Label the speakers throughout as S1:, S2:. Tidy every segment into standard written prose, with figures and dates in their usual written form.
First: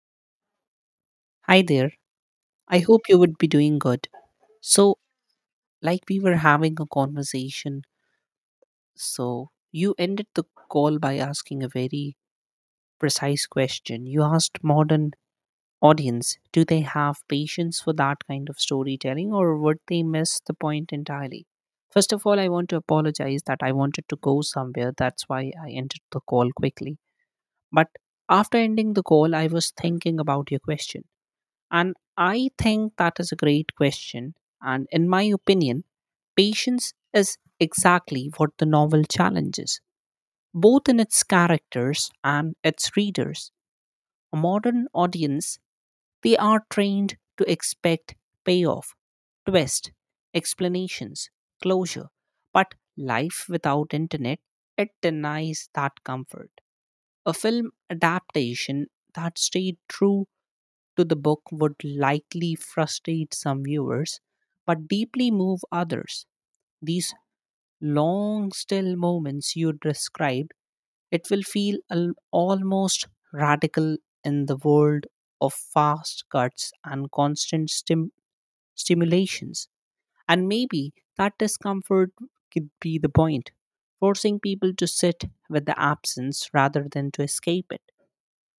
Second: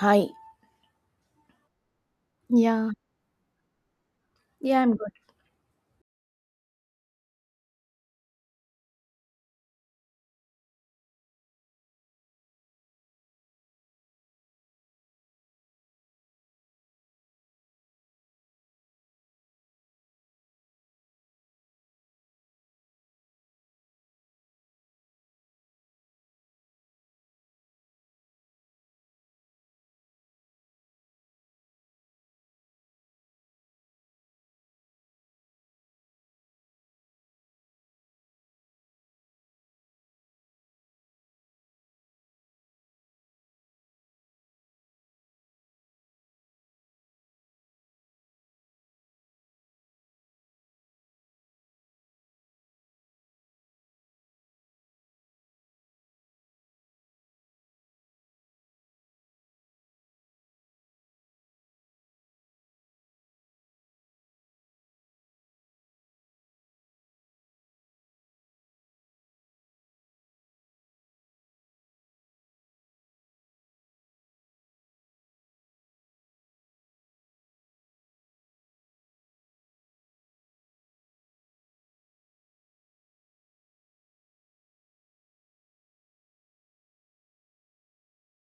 S1: Hi.
S2: Hi there. I
S1: Yeah,
S2: hope you would be doing good.
S1: yeah, I'm
S2: So,
S1: good.
S2: like we were having a conversation, so you ended the call by asking a very precise question. You asked modern audience, do they have patience for that kind of storytelling or would they miss the point entirely? First of all, I want to apologize that I wanted to go somewhere. That's why I ended the call quickly. But after ending the call, I was thinking about your question. And I think that is a great question. And in my opinion, patience is exactly what the novel challenges, both in its characters and its readers. A modern audience, they are trained to expect payoff, twist, explanations, closure. But life without internet, it denies that comfort. A film adaptation that stayed true to the book would likely frustrate some viewers, but deeply move others. These long, still moments you described, it will feel almost radical in the world of fast cuts and constant stimulations. And maybe that discomfort could be the point, forcing people to sit with the absence rather than to escape it.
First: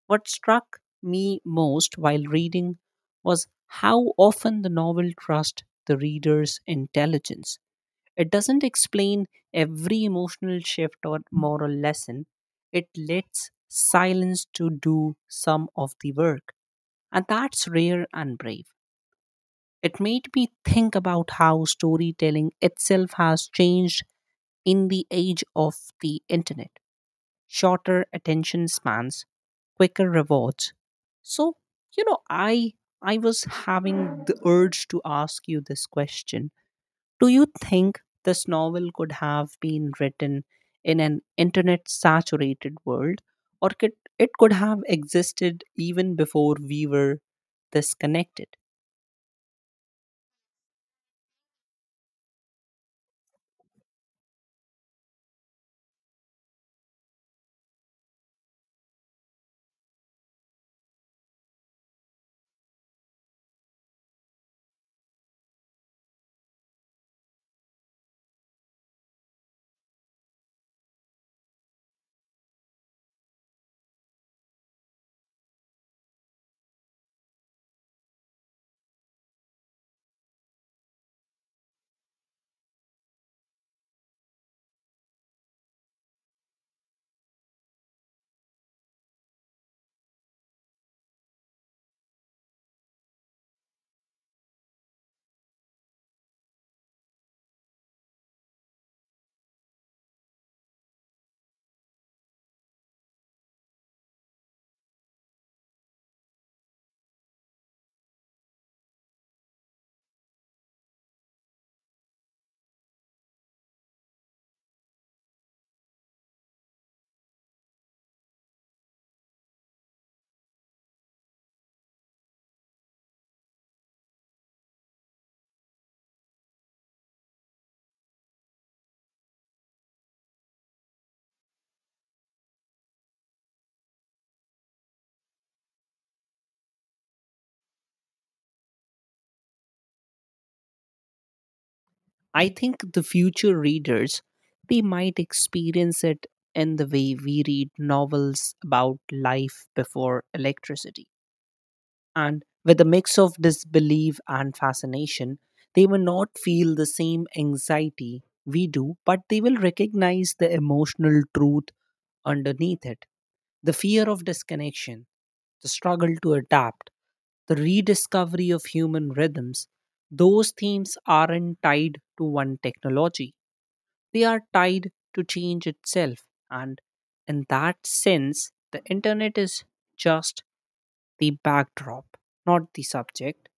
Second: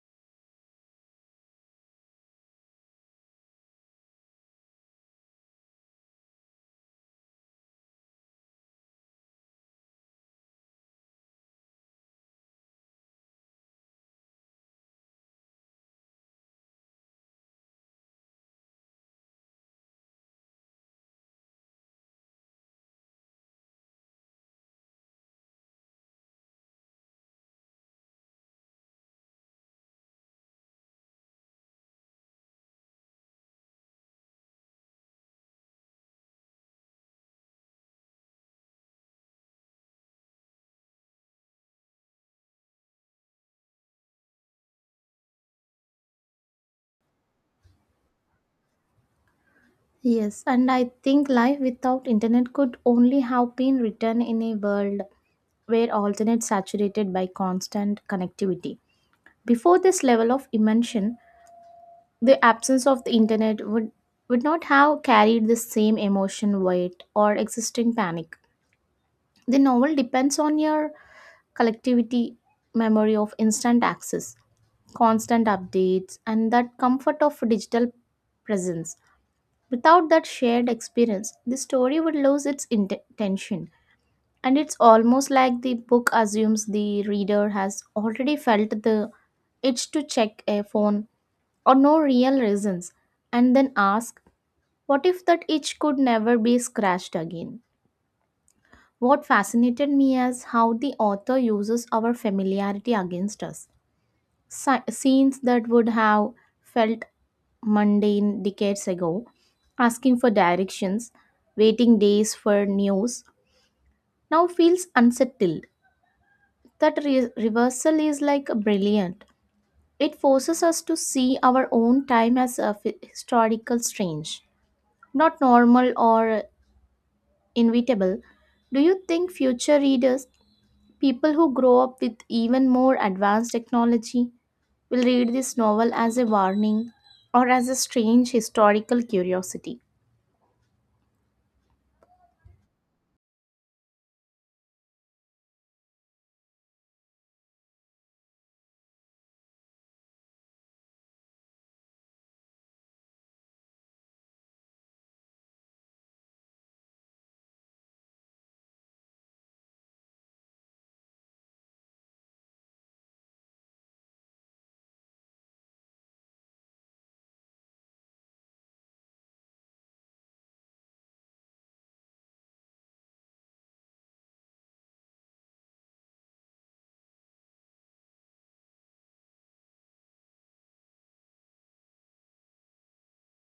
S2: What struck me most while reading was how often the novel trusts the reader's intelligence. It doesn't explain every emotional shift or moral lesson, it lets silence to do some of the work. And that's rare and brave. It made me think about how storytelling itself has changed in the age of the internet, shorter attention spans, quicker rewards. So, you know, I I was having the urge to ask you this question. Do you think this novel could have been written in an internet saturated world or could it could have existed even before we were this connected?
S1: Yes, and I think life without internet could only have been written in a world where alternate saturated by constant connectivity. Before this level of immersion, the absence of the internet would not have carried the same emotion weight or existing panic. The novel depends on your collectivity memory of instant access, constant updates, and that comfort of digital presence. Without that shared experience, the story would lose its intention. And it's almost like the book assumes the reader has already felt the itch to check a phone or no real reasons, and then ask, what if that itch could never be scratched again? What fascinated me is how the author uses our familiarity against us, scenes that would have felt mundane decades ago, asking for directions, waiting days for news, now feels unsettled. That reversal is like brilliant. It forces us to see our own time as a historical strange, not normal or inevitable. Do you think future readers, people who grow up with even more advanced technology, will read this novel as a warning or as a strange historical curiosity?
S2: I think the future readers they might experience it in the way we read novels about life before electricity, and with a mix of disbelief and fascination, they may not feel the same anxiety we do, but they will recognize the emotional truth underneath it, the fear of disconnection, the struggle to adapt, the rediscovery of human rhythms. Those themes aren't tied to one technology, they are tied to change itself. And in that sense, the internet is just the backdrop, not the subject.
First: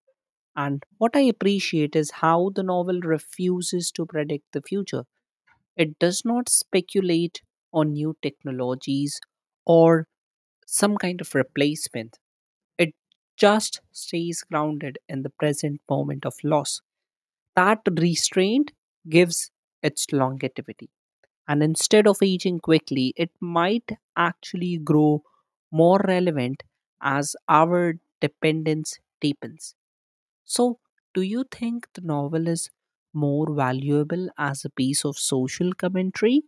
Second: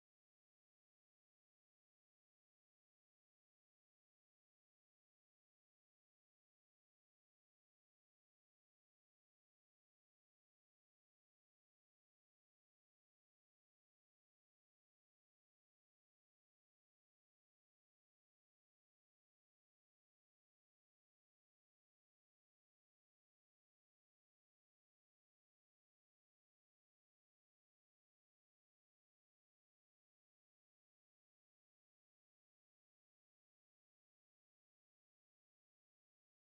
S2: And what I appreciate is how the novel refuses to predict the future. It does not speculate on new technologies or some kind of replacement. It just stays grounded in the present moment of loss. That restraint gives its longevity. And instead of aging quickly, it might actually grow more relevant as our dependence deepens. So, do you think the novel is more valuable as a piece of social commentary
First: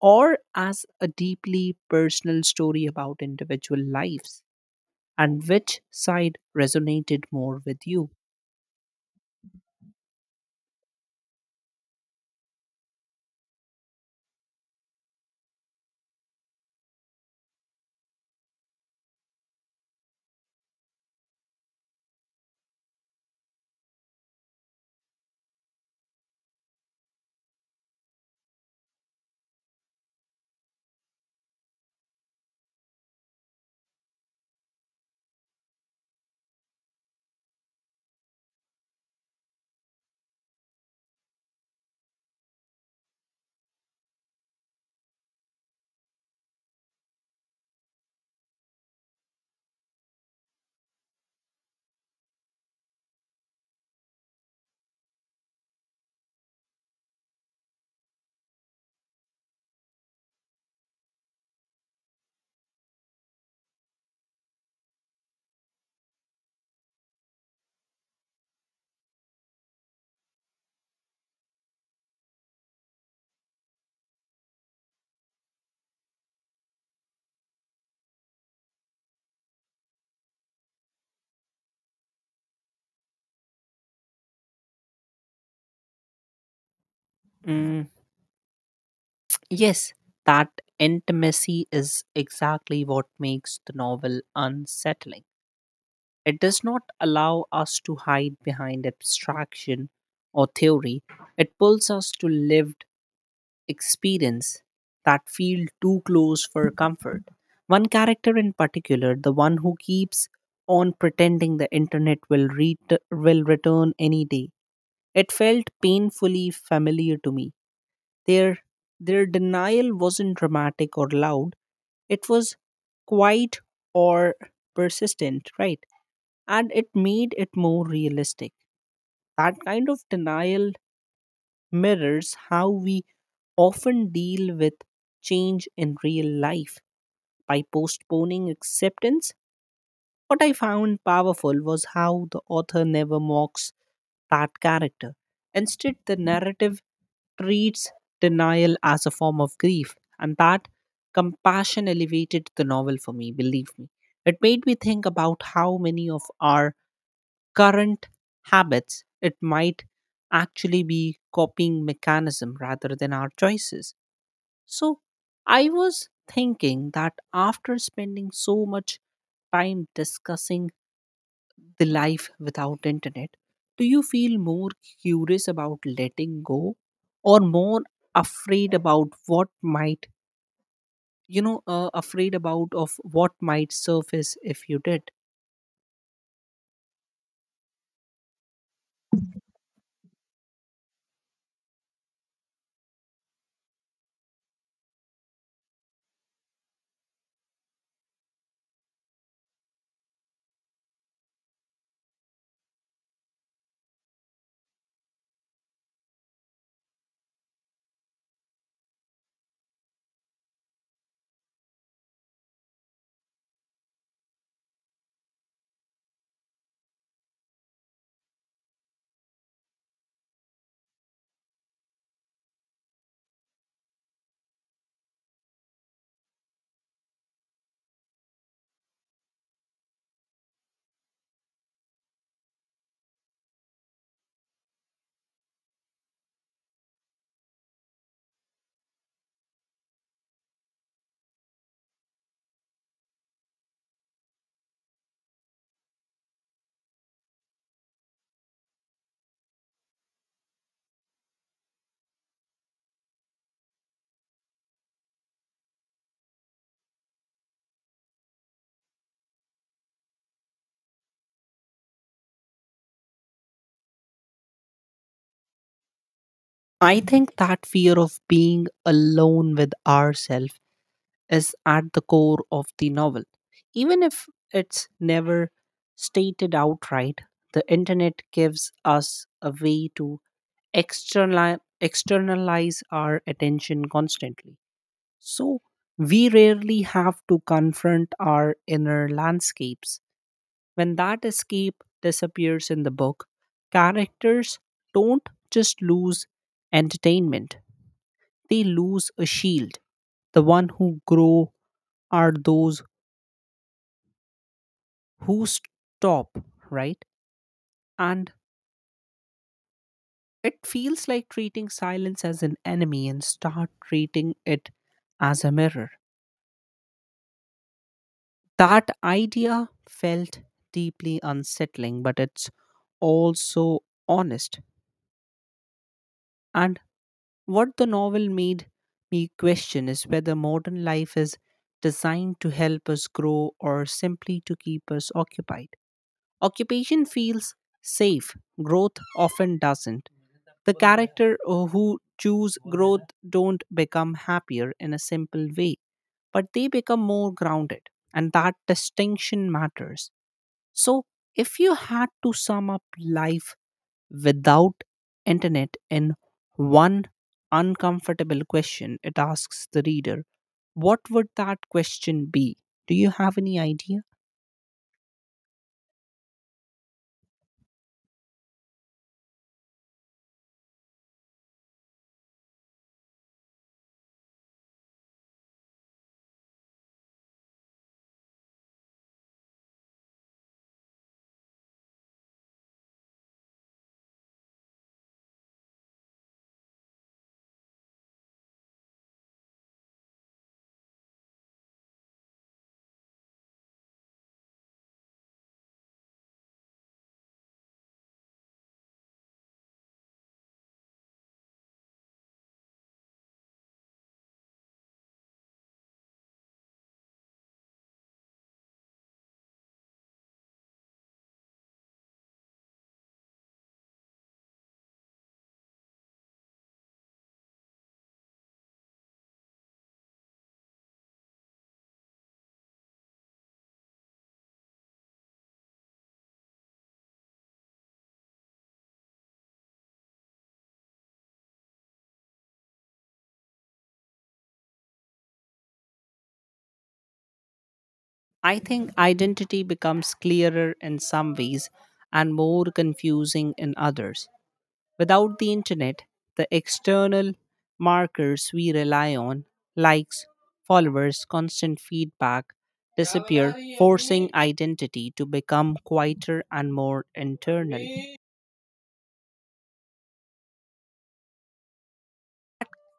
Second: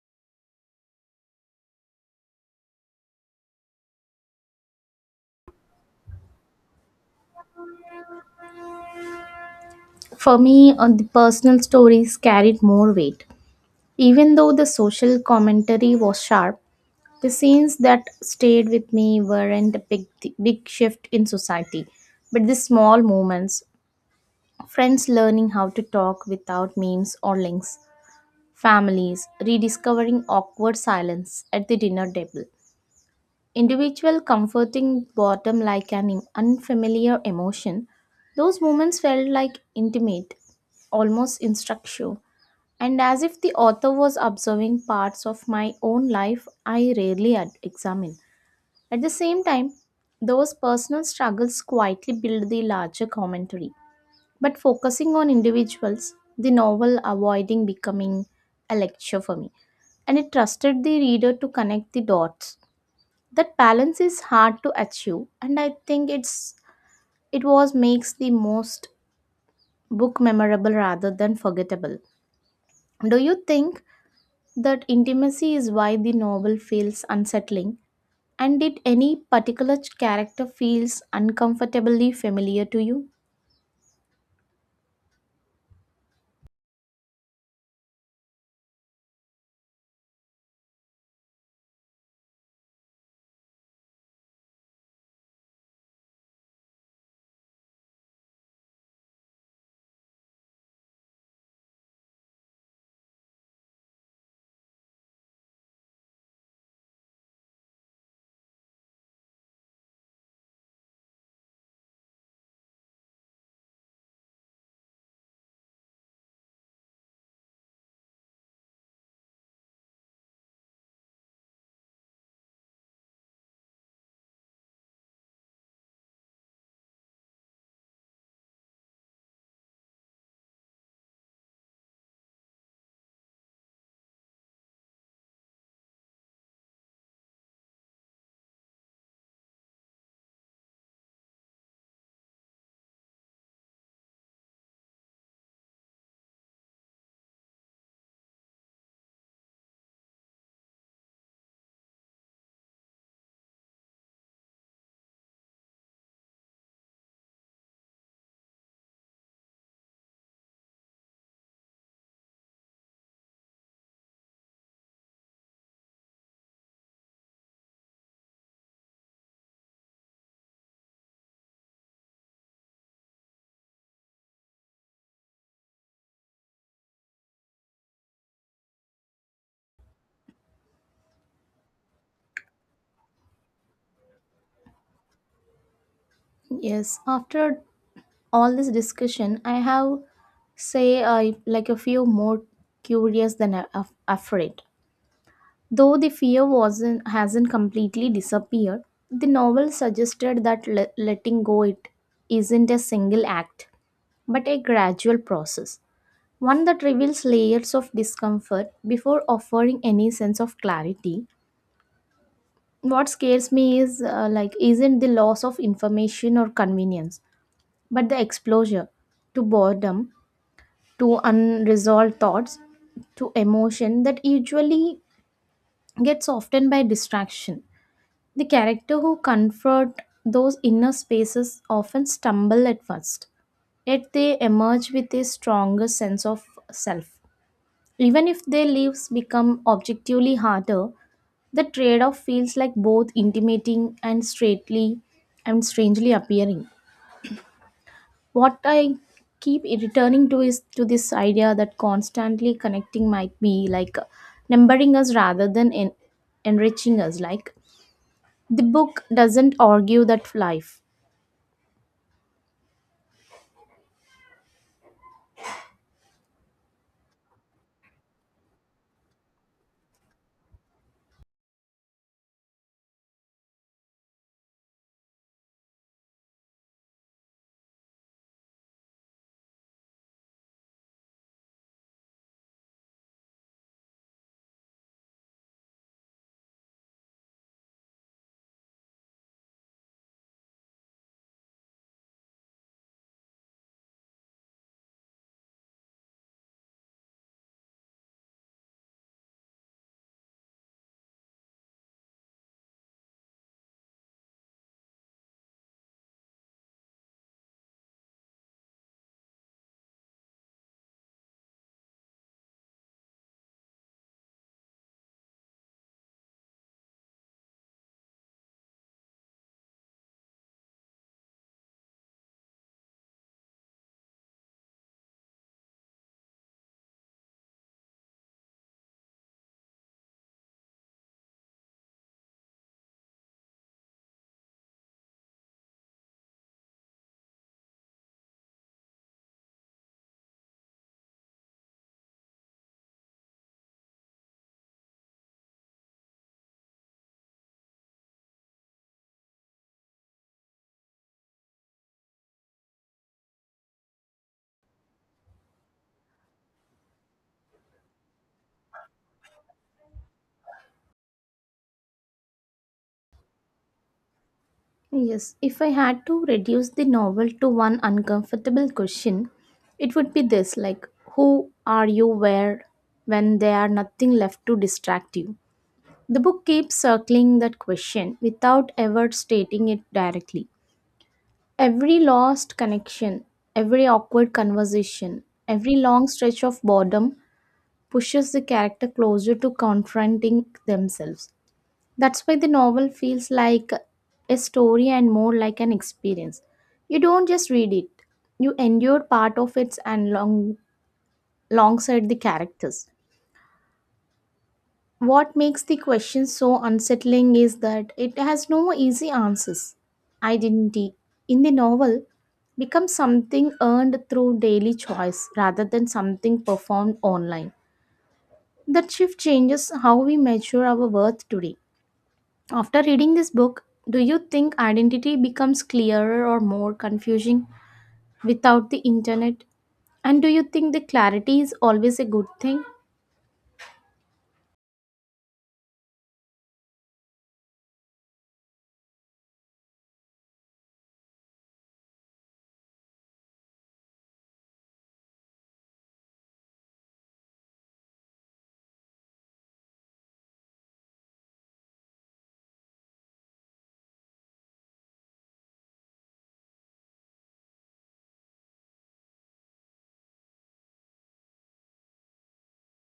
S2: or as a deeply personal story about individual lives? And which side resonated more with you?
S1: For me, the personal stories carried more weight. Even though the social commentary was sharp, the scenes that stayed with me weren't a big, big shift in society, but the small moments, friends learning how to talk without memes or links, families rediscovering awkward silence at the dinner table, individual comforting bottom like an unfamiliar emotion. Those moments felt like intimate, almost instructive, and as if the author was observing parts of my own life I rarely examine. At the same time, those personal struggles quietly build the larger commentary. But focusing on individuals, the novel avoiding becoming a lecture for me, and it trusted the reader to connect the dots. That balance is hard to achieve and I think it's it was makes the most book memorable rather than forgettable. Do you think that intimacy is why the novel feels unsettling, and did any particular character feels uncomfortably familiar to you?
S2: Mm, yes, that intimacy is exactly what makes the novel unsettling. It does not allow us to hide behind abstraction or theory, it pulls us to lived experience that feel too close for comfort. One character in particular, the one who keeps on pretending the internet will will return any day. It felt painfully familiar to me. Their their denial wasn't dramatic or loud. It was quiet or persistent, right? And it made it more realistic. That kind of denial mirrors how we often deal with change in real life by postponing acceptance. What I found powerful was how the author never mocks that character. Instead, the narrative treats denial as a form of grief, and that compassion elevated the novel for me, believe me. It made me think about how many of our current habits, it might actually be copying mechanism rather than our choices. So I was thinking that after spending so much time discussing the life without internet, do you feel more curious about letting go or more afraid about what might afraid about of what might surface if you did?
S1: Yes, after all this discussion I have say I like a few more curious than afraid. Though the fear wasn't hasn't completely disappeared, the novel suggested that letting go it isn't a single act, but a gradual process, one that reveals layers of discomfort before offering any sense of clarity. What scares me is, like, isn't the loss of information or convenience, but the exposure to boredom, to unresolved thoughts, to emotion that usually gets softened by distraction. The character who confront those inner spaces often stumble at first, yet they emerge with a stronger sense of self. Even if their lives become objectively harder, the trade off feels like both intimating and straightly and strangely appearing. What I keep returning to is to this idea that constantly connecting might be like numbering us rather than enriching us. Like, the book doesn't argue that life.
S2: I think that fear of being alone with ourselves is at the core of the novel. Even if it's never stated outright, the internet gives us a way to externalize our attention constantly. So we rarely have to confront our inner landscapes. When that escape disappears in the book, characters don't just lose entertainment, they lose a shield, the one who grow are those who stop, right? And it feels like treating silence as an enemy and start treating it as a mirror. That idea felt deeply unsettling, but it's also honest. And what the novel made me question is whether modern life is designed to help us grow or simply to keep us occupied. Occupation feels safe, growth often doesn't. The character who choose growth don't become happier in a simple way, but they become more grounded, and that distinction matters. So, if you had to sum up life without internet in one uncomfortable question, it asks the reader, what would that question be? Do you have any idea?
S1: Yes, if I had to reduce the novel to one uncomfortable question, it would be this, like, who are you where when there are nothing left to distract you? The book keeps circling that question without ever stating it directly. Every lost connection, every awkward conversation, every long stretch of boredom pushes the character closer to confronting themselves. That's why the novel feels like a story and more like an experience. You don't just read it, you endure part of it and long, alongside the characters. What makes the question so unsettling is that it has no easy answers. Identity in the novel becomes something earned through daily choice rather than something performed online. That shift changes how we measure our worth today. After reading this book, do you think identity becomes clearer or more confusing without the internet? And do you think the clarity is always a good thing?
S2: I think identity becomes clearer in some ways and more confusing in others. Without the internet, the external markers we rely on, likes, followers, constant feedback, disappear, forcing identity to become quieter and more internal.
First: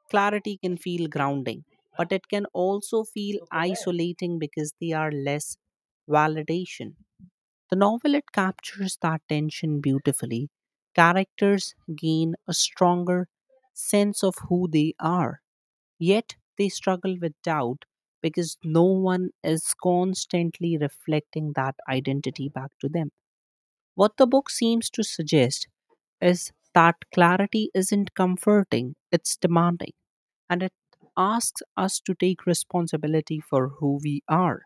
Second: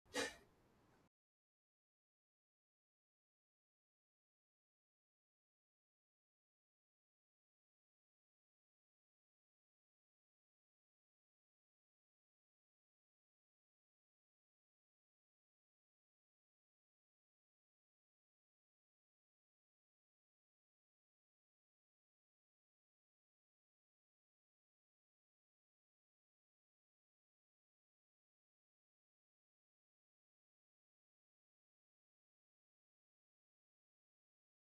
S2: Clarity can feel grounding, but it can also feel isolating because they are less validation. The novel it captures that tension beautifully. Characters gain a stronger sense of who they are, yet they struggle with doubt because no one is constantly reflecting that identity back to them. What the book seems to suggest is that clarity isn't comforting, it's demanding, and it asks us to take responsibility for who we are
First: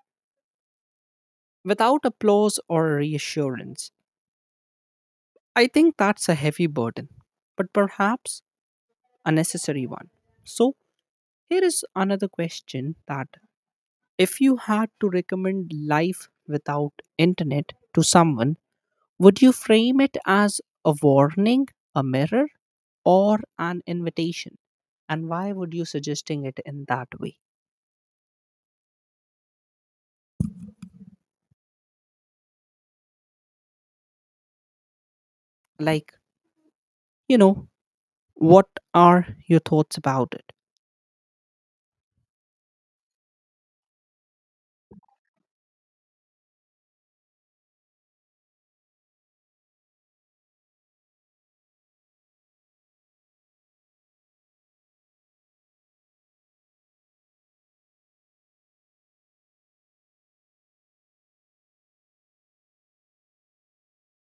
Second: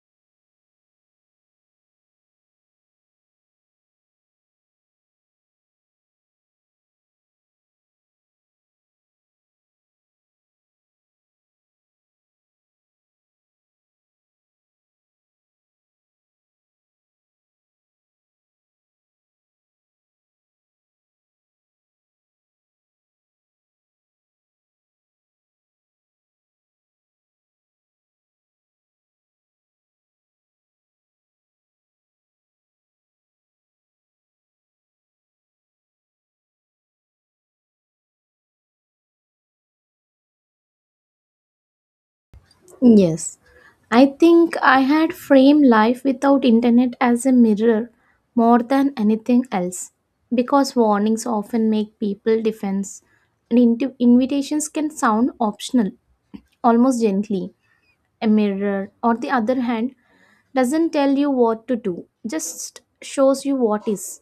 S2: without applause or reassurance. I think that's a heavy burden, but perhaps a necessary one. So, here is another question that if you had to recommend life without internet to someone, would you frame it as a warning, a mirror, or an invitation? And why would you suggesting it in that way? Like, you know, what are your thoughts about it?
S1: Yes. I think I had framed life without internet as a mirror more than anything else because warnings often make people defense and invitations can sound optional, almost gently. A mirror, on the other hand, doesn't tell you what to do, just shows you what is.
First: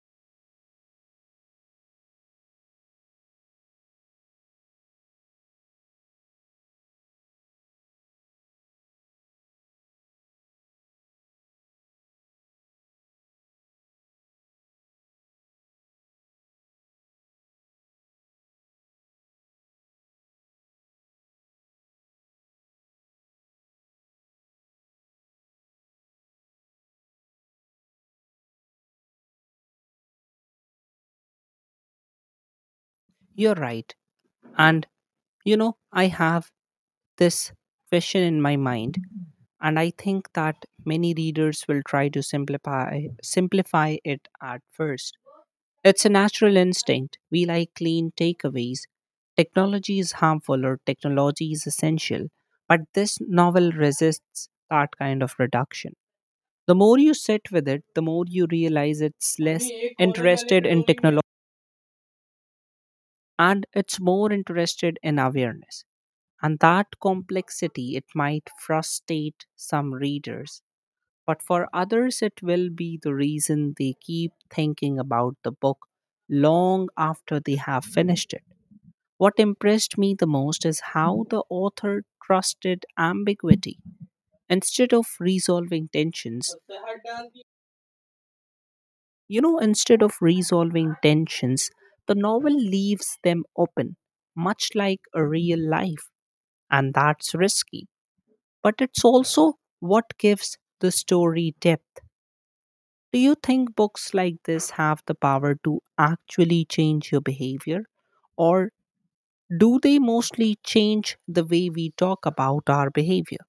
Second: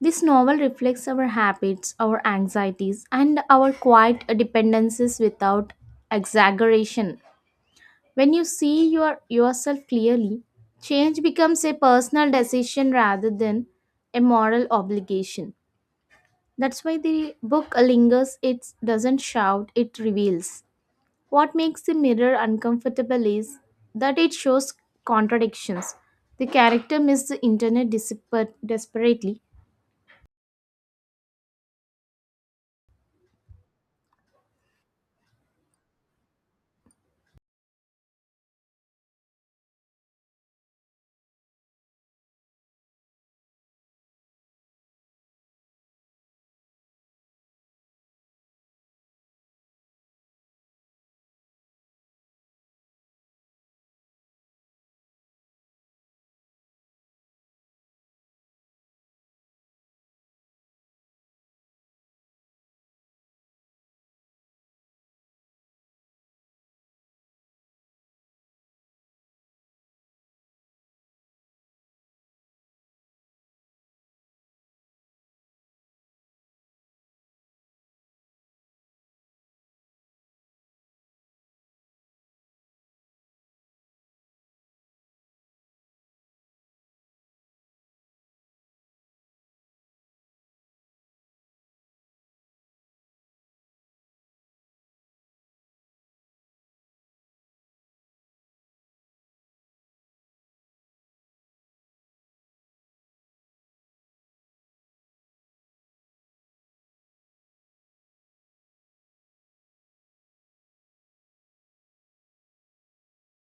S1: This novel reflects our habits, our anxieties, and our quiet dependencies without exaggeration. When you see yourself clearly, change becomes a personal decision rather than a moral obligation. That's why the book lingers, it doesn't shout, it reveals. What makes the mirror uncomfortable is that it shows contradictions. The character misses the internet desperately.
S2: You're right. And I have this question in my mind, and I think that many readers will try to simplify it at first. It's a natural instinct. We like clean takeaways. Technology is harmful or technology is essential, but this novel resists that kind of reduction. The more you sit with it, the more you realize it's less interested in technology and it's more interested in awareness. And that complexity, it might frustrate some readers, but for others, it will be the reason they keep thinking about the book long after they have finished it. What impressed me the most is how the author trusted ambiguity instead of resolving tensions. Instead of resolving tensions, the novel leaves them open, much like a real life, and that's risky. But it's also what gives the story depth. Do you think books like this have the power to actually change your behavior? Or do they mostly change the way we talk about our behavior?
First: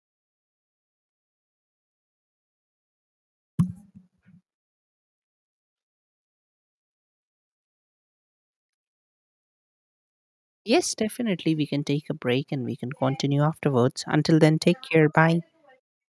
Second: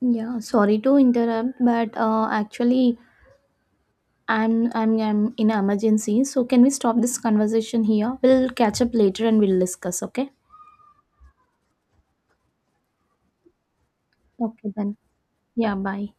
S1: Yeah, sorry to interrupt, but actually, I'm in emergency. So can we stop this conversation here? We'll catch up later and we'll discuss. Okay.
S2: Yes, definitely. We can take a break and we can continue afterwards. Until then,
S1: Okay
S2: take
S1: then.
S2: care. Bye.
S1: Yeah. Bye.